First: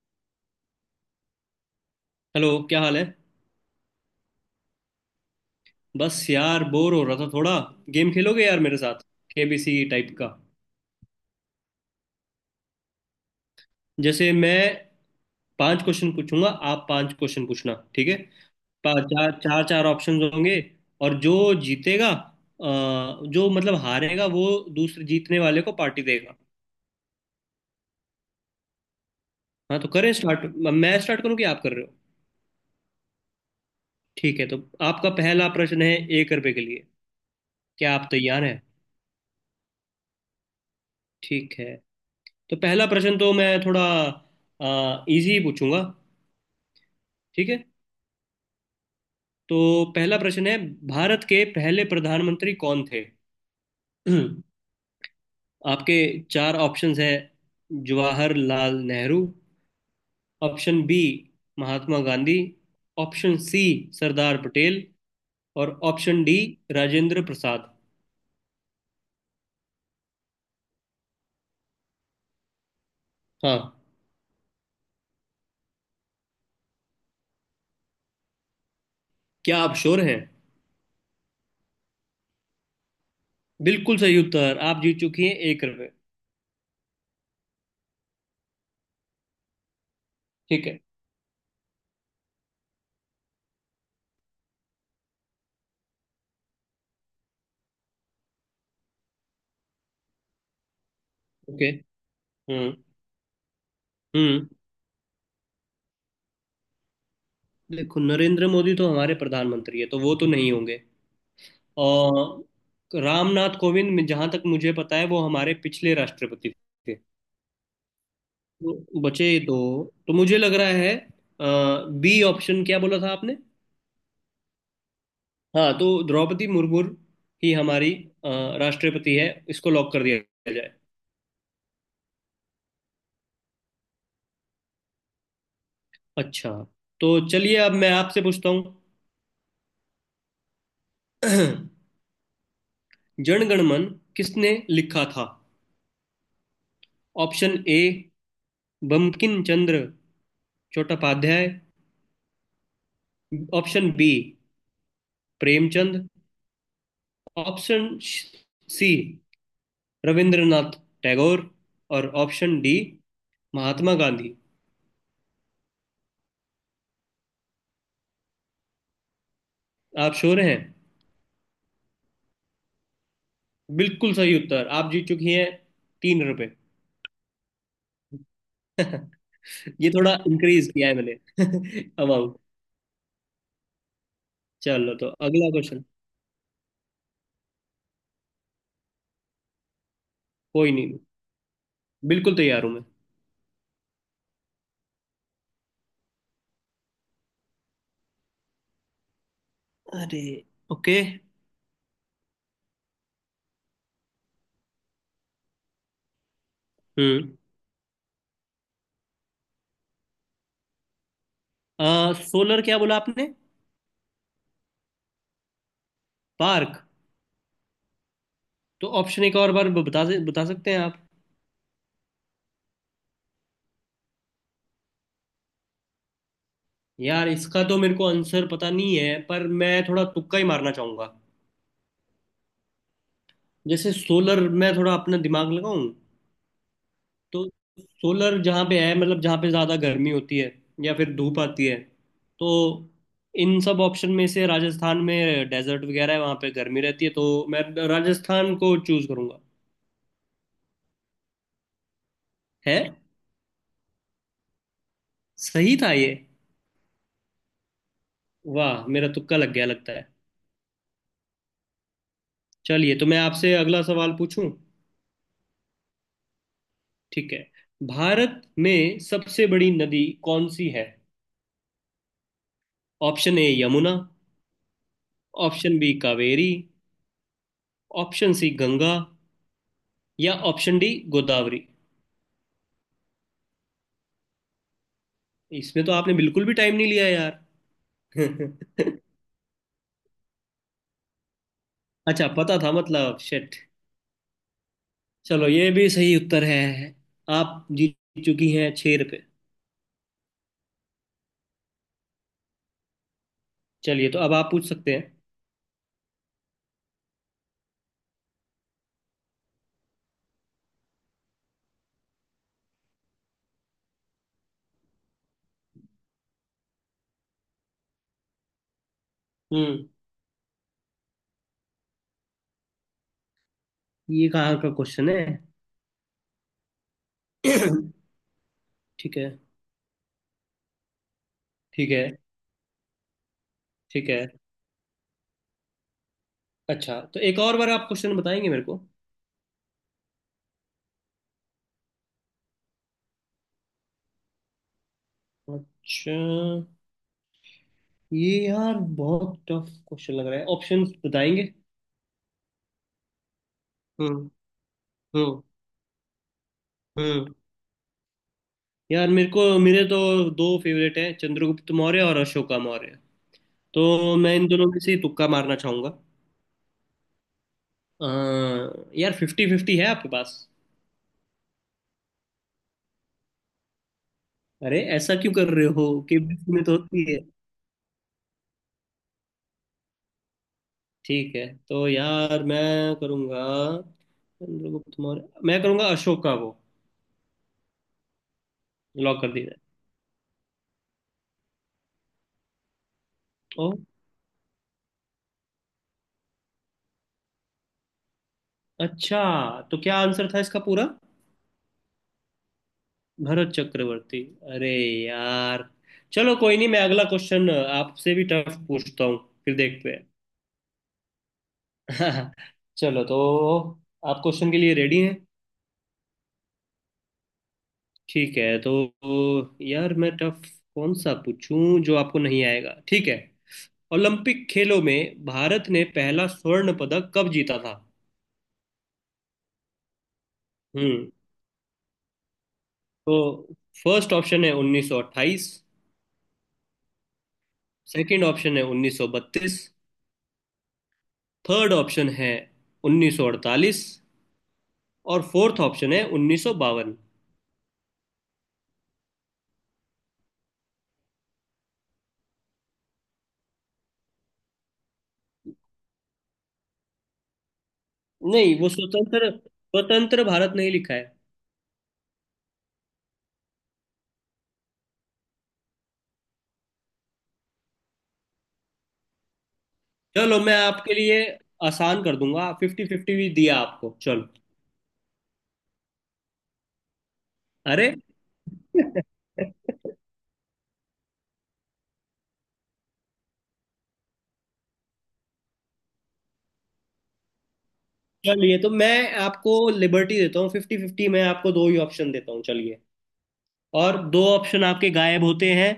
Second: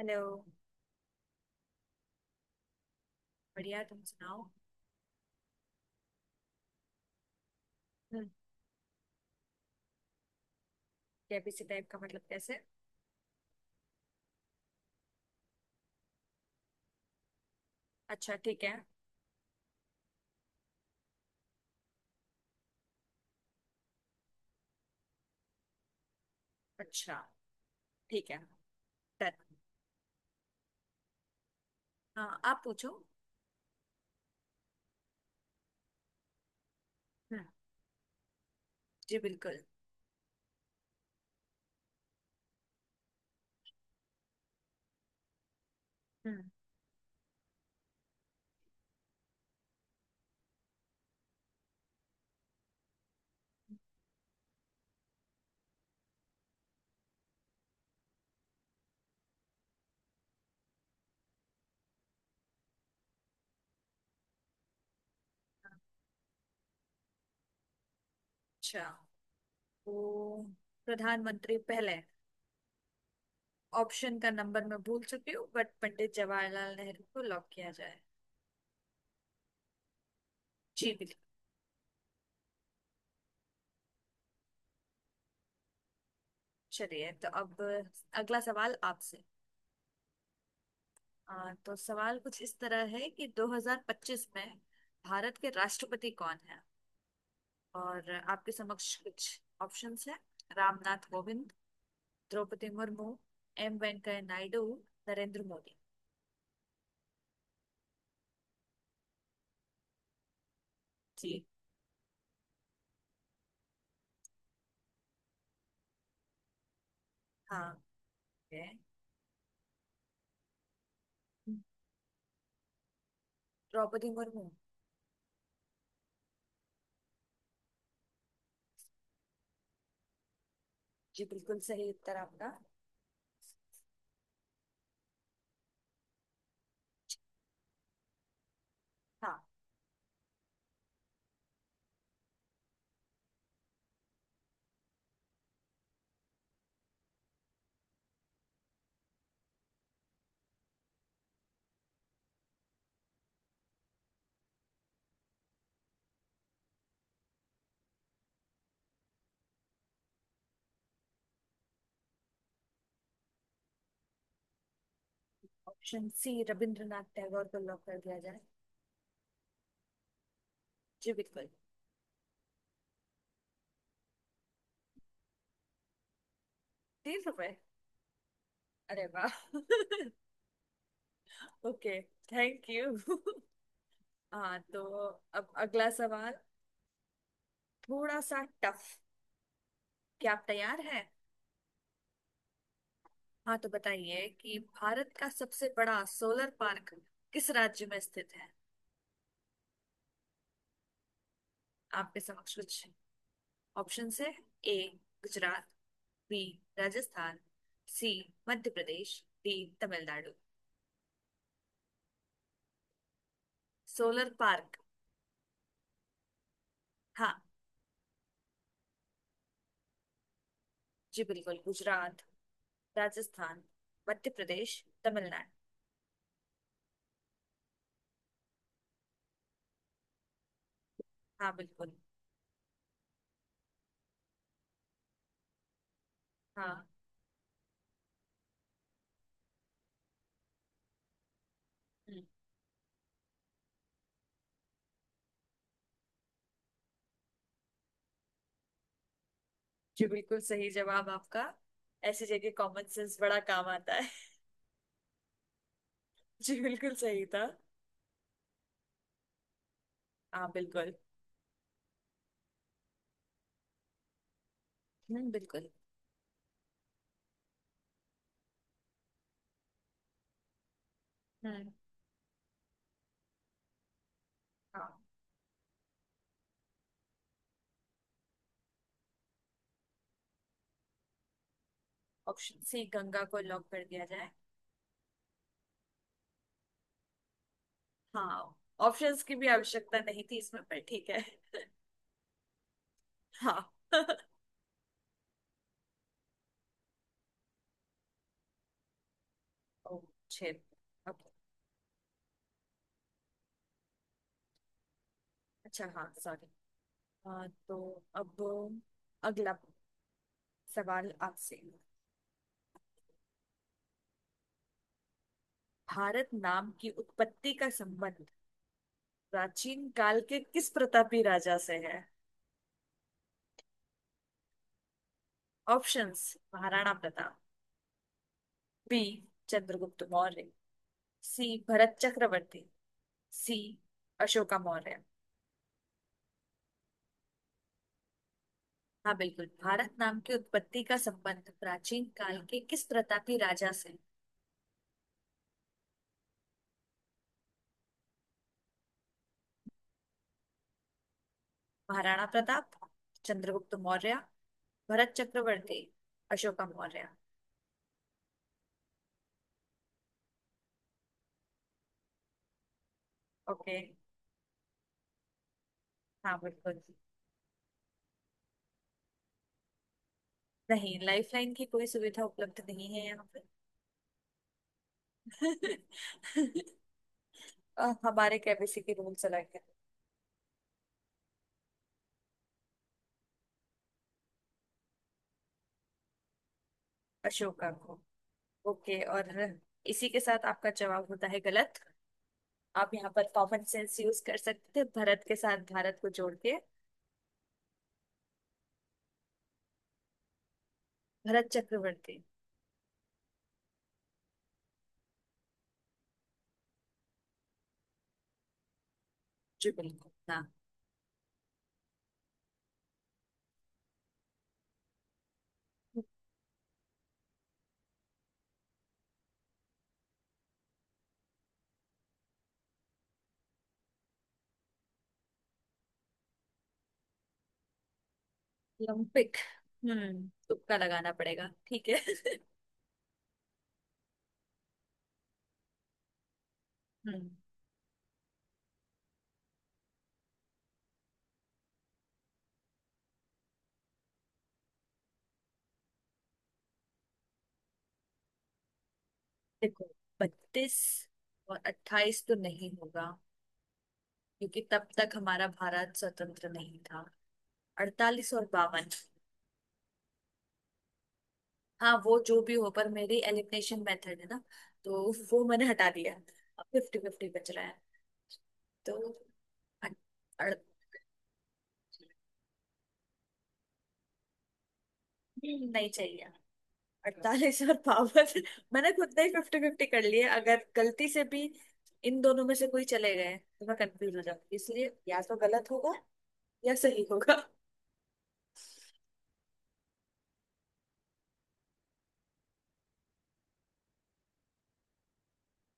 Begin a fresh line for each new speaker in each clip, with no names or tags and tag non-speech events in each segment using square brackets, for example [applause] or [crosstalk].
Hello.
Hello, क्या हाल है।
बढ़िया, तुम सुनाओ।
बस यार बोर हो रहा था थोड़ा। गेम
हम्म,
खेलोगे यार मेरे साथ? केबीसी टाइप का।
केबीसी टाइप का मतलब कैसे?
जैसे मैं पांच क्वेश्चन पूछूंगा, आप पांच क्वेश्चन पूछना, ठीक है।
अच्छा ठीक है।
पा- चार चार चार ऑप्शंस होंगे और जो जीतेगा जो मतलब हारेगा वो दूसरे जीतने वाले को पार्टी देगा।
अच्छा ठीक है। डन।
हाँ तो करें स्टार्ट। मैं स्टार्ट करूँ कि आप कर रहे हो?
हाँ, आप पूछो।
ठीक है तो आपका पहला प्रश्न है, 1 रुपए के लिए।
हम्म।
क्या आप तैयार हैं?
जी बिल्कुल।
ठीक है तो पहला प्रश्न तो मैं थोड़ा इजी पूछूंगा।
हम्म।
ठीक है। तो पहला प्रश्न है, भारत के पहले प्रधानमंत्री कौन थे? [clears throat] आपके चार ऑप्शंस है। Jawaharlal Nehru. Option B, Mahatma Gandhi. Option C, Sardar Patel. और ऑप्शन डी, राजेंद्र प्रसाद।
अच्छा, तो प्रधानमंत्री पहले,
हाँ।
ऑप्शन का नंबर मैं भूल चुकी हूँ बट पंडित जवाहरलाल नेहरू को लॉक किया जाए।
क्या आप श्योर हैं?
जी बिल्कुल।
बिल्कुल सही उत्तर। आप जीत चुकी हैं 1 रुपये।
चलिए, तो अब अगला सवाल आपसे।
ठीक है।
तो सवाल कुछ इस तरह है कि 2025 में भारत के राष्ट्रपति कौन है, और आपके समक्ष कुछ ऑप्शंस हैं। रामनाथ कोविंद,
ओके।
द्रौपदी
हम्म।
मुर्मू, एम वेंकैया
हम्म।
नायडू, नरेंद्र मोदी।
देखो, नरेंद्र मोदी तो हमारे प्रधानमंत्री है तो वो तो नहीं होंगे।
जी।
और रामनाथ कोविंद जहां तक मुझे पता है वो हमारे पिछले राष्ट्रपति थे।
हाँ ठीक है।
तो बचे दो। तो मुझे लग रहा है बी ऑप्शन। क्या बोला था आपने?
द्रौपदी मुर्मू।
हाँ तो द्रौपदी मुर्मू ही हमारी अ, राष्ट्रपति है। इसको लॉक कर दिया जाए।
जी बिल्कुल सही उत्तर आपका।
अच्छा। तो चलिए अब मैं आपसे पूछता हूँ।
हाँ।
[clears throat] जनगण मन किसने लिखा था? Option A, Bankim Chandra Chattopadhyay. Option B, Premchand. Option C, Rabindranath Tagore. और option D, Mahatma Gandhi.
Option C Rabindranath Tagore को लॉक कर दिया जाए।
आप श्योर हैं?
जी बिल्कुल।
बिल्कुल सही उत्तर। आप जीत चुकी हैं 3 रुपए।
30 रुपए? अरे
[laughs]
वाह
ये
[laughs]
थोड़ा इंक्रीज किया है मैंने। [laughs]
Okay,
amount.
थैंक यू [laughs] हाँ तो,
चलो तो अगला
अब
क्वेश्चन।
अगला सवाल, थोड़ा सा टफ। क्या आप
कोई
तैयार
नहीं,
हैं?
बिल्कुल तैयार हूं मैं।
हाँ तो बताइए कि भारत का सबसे बड़ा सोलर पार्क किस राज्य में स्थित है।
अरे, ओके।
आपके समक्ष कुछ ऑप्शन है। ए गुजरात, बी
हम्म।
Rajasthan, C Madhya Pradesh, D Tamil Nadu.
Solar क्या बोला आपने?
Solar park.
पार्क।
हाँ।
तो ऑप्शन एक और बार बता बता सकते हैं आप?
जी बिल्कुल, गुजरात, राजस्थान, मध्य प्रदेश, तमिलनाडु।
यार इसका तो मेरे को आंसर पता नहीं है पर मैं थोड़ा तुक्का ही मारना चाहूंगा।
हाँ बिल्कुल।
जैसे सोलर मैं थोड़ा अपना दिमाग लगाऊं।
हाँ।
तो सोलर जहाँ पे है मतलब जहाँ पे ज़्यादा गर्मी होती है या फिर धूप आती है।
हम्म,
तो इन सब ऑप्शन में से राजस्थान में डेजर्ट वगैरह है, वहाँ पे गर्मी रहती है तो मैं राजस्थान को चूज करूँगा।
जी बिल्कुल सही जवाब आपका। ऐसी जगह
है?
कॉमन सेंस बड़ा काम आता है।
सही था ये?
[laughs] जी बिल्कुल सही था।
वाह, मेरा तुक्का लग गया लगता है।
हाँ बिल्कुल।
चलिए तो मैं आपसे अगला सवाल पूछूं।
बिल्कुल।
ठीक है। भारत में सबसे बड़ी नदी कौन सी है?
हम्म।
Option A, Yamuna.
हाँ,
option B, Kaveri. Option C, Ganga. या option D, Godavari.
Option C Ganga को लॉक कर दिया जाए।
इसमें तो आपने बिल्कुल भी टाइम नहीं लिया
हाँ,
यार। [laughs]
ऑप्शंस की भी आवश्यकता नहीं थी इसमें, पर ठीक है।
अच्छा पता था, मतलब शिट।
हाँ [laughs]
चलो ये भी सही उत्तर है। आप जीत चुकी हैं 6 रुपये।
ओ, छेद? ओके।
चलिए तो अब आप पूछ सकते हैं।
अच्छा, हाँ सॉरी। तो अब अगला सवाल आपसे। भारत नाम की उत्पत्ति का संबंध प्राचीन
हम्म।
काल के किस प्रतापी राजा से है?
ये कहाँ का क्वेश्चन है?
ऑप्शंस, महाराणा प्रताप,
[coughs] [clears throat]
बी
ठीक है।
चंद्रगुप्त मौर्य, सी
ठीक
भरत
है।
चक्रवर्ती, सी
ठीक है।
अशोका मौर्य।
अच्छा तो एक और बार आप क्वेश्चन बताएंगे मेरे को?
हाँ बिल्कुल, भारत नाम की उत्पत्ति का संबंध प्राचीन काल के किस प्रतापी राजा से है?
अच्छा। ये यार बहुत टफ क्वेश्चन लग रहा है। ऑप्शंस बताएंगे?
महाराणा प्रताप, चंद्रगुप्त मौर्य,
हम्म।
भरत
हम्म।
चक्रवर्ती, अशोका मौर्य।
हम्म। यार मेरे तो दो फेवरेट हैं, चंद्रगुप्त मौर्य और अशोका मौर्य।
ओके।
तो मैं इन दोनों में से ही तुक्का मारना चाहूंगा।
हाँ बिल्कुल।
यार, फिफ्टी फिफ्टी है आपके पास?
नहीं, लाइफलाइन की कोई सुविधा उपलब्ध नहीं है यहाँ पे।
अरे ऐसा क्यों कर रहे हो?
[laughs]
केबीसी में तो होती है।
हमारे केबीसी के रूल्स अलग है।
ठीक है, तो यार मैं करूंगा। चंद्रगुप्त मौर्य मैं करूंगा, अशोक का वो।
अशोका को? ओके,
लॉक
और
कर दिया
इसी के साथ आपका जवाब होता है गलत। आप यहाँ पर कॉमन
जाए। ओ,
सेंस यूज कर सकते थे, भरत के साथ भारत को जोड़ के।
अच्छा। तो क्या आंसर था इसका पूरा?
भरत चक्रवर्ती।
भरत चक्रवर्ती। अरे यार, चलो कोई नहीं, मैं अगला क्वेश्चन आपसे भी टफ पूछता हूँ। फिर
जी
देखते
बिल्कुल। हाँ।
हैं। [laughs] चलो तो, आप क्वेश्चन के लिए रेडी हैं? ठीक है, तो यार मैं टफ कौन सा पूछूं जो आपको नहीं आएगा। ठीक है। ओलंपिक खेलों में भारत ने पहला स्वर्ण पदक कब जीता था?
ओलंपिक। हम्म, तुक्का
हम्म।
लगाना पड़ेगा ठीक है [laughs]
तो फर्स्ट ऑप्शन है 1928।
हम्म।
सेकंड ऑप्शन है 1932। थर्ड ऑप्शन है 1948। और फोर्थ ऑप्शन है 1952।
देखो, बत्तीस और अट्ठाईस तो नहीं होगा, क्योंकि तब तक हमारा भारत स्वतंत्र नहीं था। अड़तालीस और
नहीं, वो
बावन।
स्वतंत्र स्वतंत्र भारत नहीं लिखा है।
हाँ वो जो भी हो, पर मेरी एलिमिनेशन मेथड है ना, तो वो मैंने हटा दिया। अब फिफ्टी फिफ्टी बच रहा है। तो अड़-
चलो मैं
अड़-
आपके लिए आसान कर दूंगा, फिफ्टी फिफ्टी भी दिया आपको। चलो।
नहीं चाहिए। अड़तालीस और
अरे।
पावर [laughs] मैंने खुद ने ही
[laughs]
फिफ्टी फिफ्टी कर लिए। अगर गलती से भी इन दोनों में से कोई चले गए तो मैं कंफ्यूज हो जाऊंगी, इसलिए या तो गलत होगा या सही होगा।
चलिए तो मैं आपको लिबर्टी देता हूँ, फिफ्टी फिफ्टी मैं आपको दो ही ऑप्शन देता हूँ। चलिए, और दो ऑप्शन आपके गायब होते हैं।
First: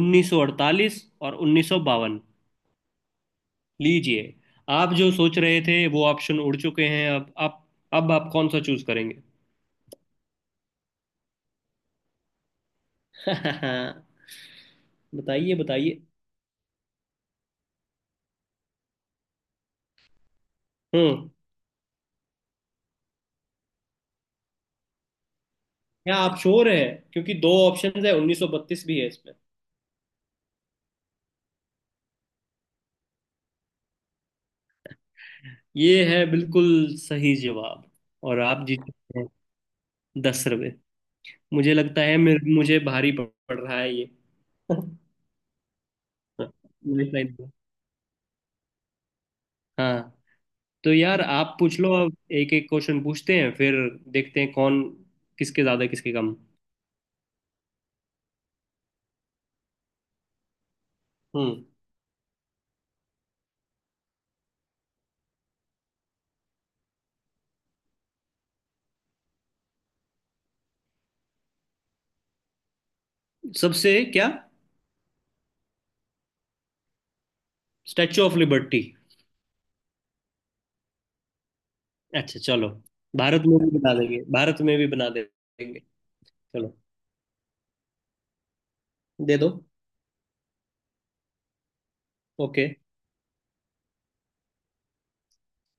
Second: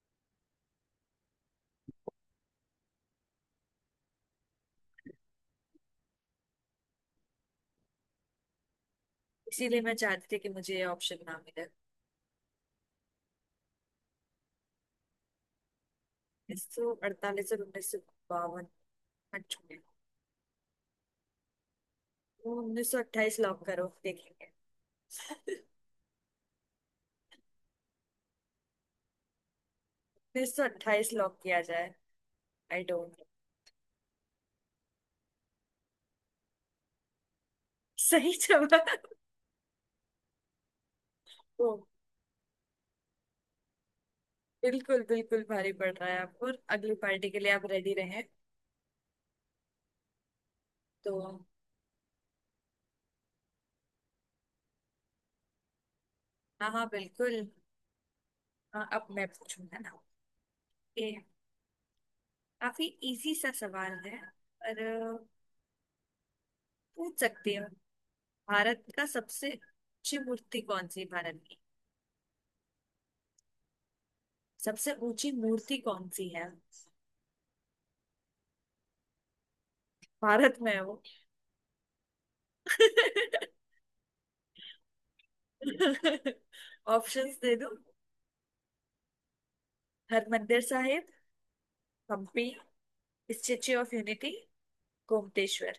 1948 और 1952। लीजिए, आप जो सोच रहे थे वो ऑप्शन उड़ चुके हैं। अब आप, अब आप कौन सा चूज करेंगे? [laughs]
इसीलिए मैं चाहती थी कि मुझे ये ऑप्शन ना मिले।
बताइए बताइए।
148 और 1952 छोड़े।
हम्म।
1928 लॉक करो, देखेंगे [laughs]
क्या आप श्योर है? क्योंकि दो ऑप्शन है, 1932 भी है इसमें।
1928 लॉक किया जाए। I don't.
ये है बिल्कुल सही जवाब,
सही
और आप
जवाब।
जीते हैं 10 रुपए।
ओ,
मुझे लगता है, मेरे मुझे भारी पड़ पड़ रहा है ये। [laughs]
बिल्कुल बिल्कुल भारी पड़ रहा है आपको, अगली पार्टी
लाइफ।
के लिए आप रेडी रहे।
हाँ, तो
तो
यार आप पूछ लो, अब एक एक क्वेश्चन पूछते हैं फिर देखते हैं कौन, किसके ज्यादा किसके कम।
हाँ हाँ बिल्कुल। हाँ, अब मैं पूछूंगा ना। ये
हम्म।
काफी इजी सा सवाल है पर पूछ सकती हो। भारत का सबसे ऊंची मूर्ति कौन सी है, भारत की।
सबसे क्या?
सबसे ऊंची मूर्ति कौन सी है।
Statue of Liberty.
भारत में है वो।
अच्छा चलो, भारत में भी बना देंगे, भारत में भी देंगे।
[laughs]
चलो
ऑप्शंस दे दो।
दे दो।
Harmandir Sahib, Hampi,
okay.
Statue of Unity, Gomateshwar.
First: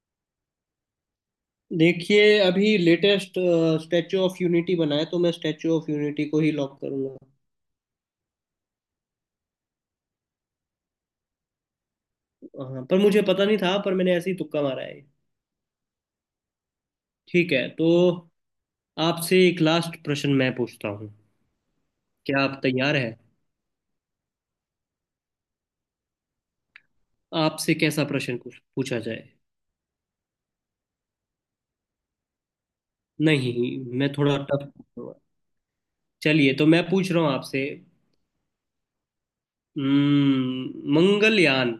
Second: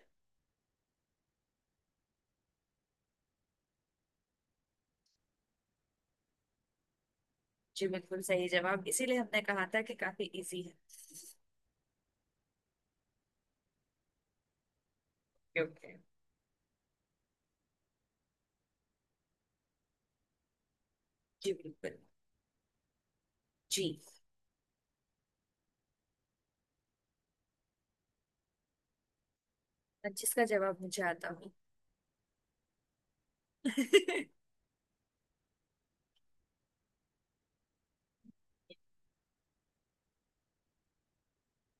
देखिए, अभी लेटेस्ट स्टैचू ऑफ यूनिटी बना है तो मैं स्टैचू ऑफ यूनिटी को ही लॉक करूंगा।
जी बिल्कुल सही जवाब, इसीलिए हमने कहा था कि काफी इजी है।
हाँ, पर मुझे पता नहीं था, पर मैंने ऐसे ही तुक्का मारा है।
ओके।
ठीक है, तो आपसे एक लास्ट प्रश्न मैं पूछता हूँ।
जी बिल्कुल।
क्या आप तैयार हैं?
जी।
आपसे कैसा प्रश्न कुछ पूछा जाए?
जिसका जवाब मुझे आता हो
नहीं, मैं थोड़ा
[laughs]
टफ पूछूंगा। चलिए तो मैं पूछ रहा हूँ आपसे। मंगलयान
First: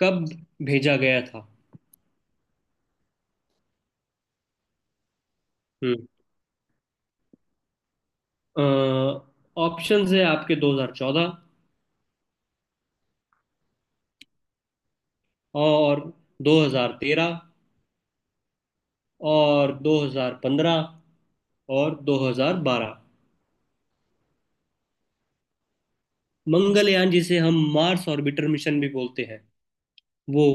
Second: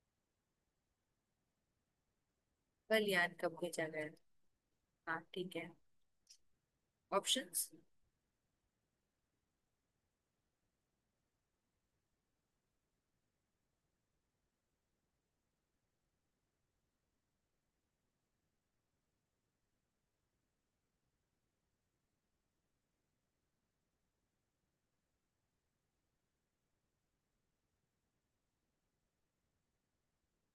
कब भेजा गया था?
बलियान कब भेजा गया? हाँ ठीक है।
हम्म।
ऑप्शंस।
ऑप्शंस है आपके, 2014, और 2013, और 2015, और 2012। मंगलयान, जिसे हम मार्स ऑर्बिटर मिशन भी बोलते हैं, वो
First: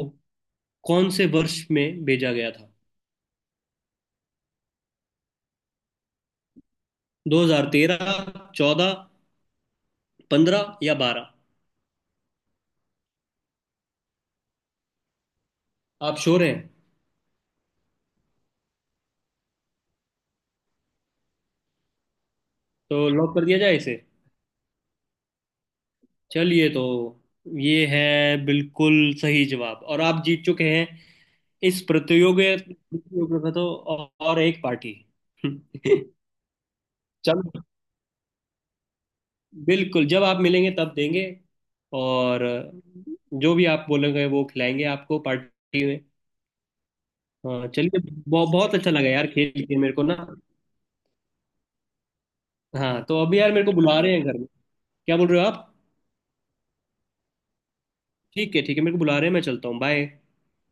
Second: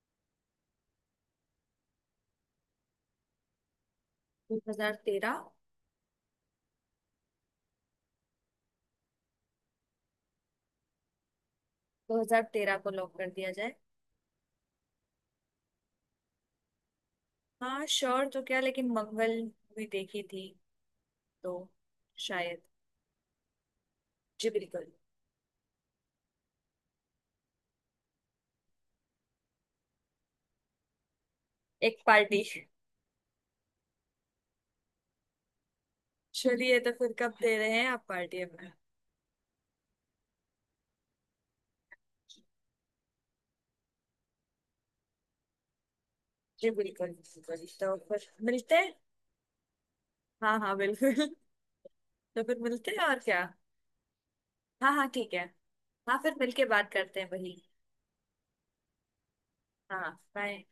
कौन से वर्ष में भेजा गया था?
2013।
2013, 14, 15 या 12?
2013 को लॉक कर दिया जाए।
आप श्योर हैं?
हाँ श्योर तो क्या, लेकिन मंगल भी देखी थी, तो शायद।
तो लॉक कर दिया जाए इसे।
जी बिल्कुल।
चलिए, तो ये है बिल्कुल सही जवाब, और आप जीत चुके हैं इस
एक पार्टी।
प्रतियोगिता प्रतियोगिता तो, और एक पार्टी। [laughs]
चलिए तो फिर कब दे
चलो,
रहे हैं आप पार्टी हमें?
बिल्कुल जब आप मिलेंगे तब देंगे। और जो भी आप बोलेंगे वो खिलाएंगे आपको पार्टी में।
जी बिल्कुल बिल्कुल,
हाँ
तो
चलिए।
फिर मिलते
बहुत अच्छा
हैं।
लगा यार खेल के मेरे को ना।
हाँ हाँ बिल्कुल। तो फिर मिलते
हाँ,
हैं और
तो अभी
क्या।
यार मेरे को बुला रहे हैं घर में।
हाँ हाँ
क्या बोल
ठीक
रहे
है।
हो आप?
हाँ, फिर मिलके बात करते हैं वही।
ठीक है, ठीक है, मेरे को बुला रहे हैं, मैं चलता हूँ, बाय।
हाँ बाय।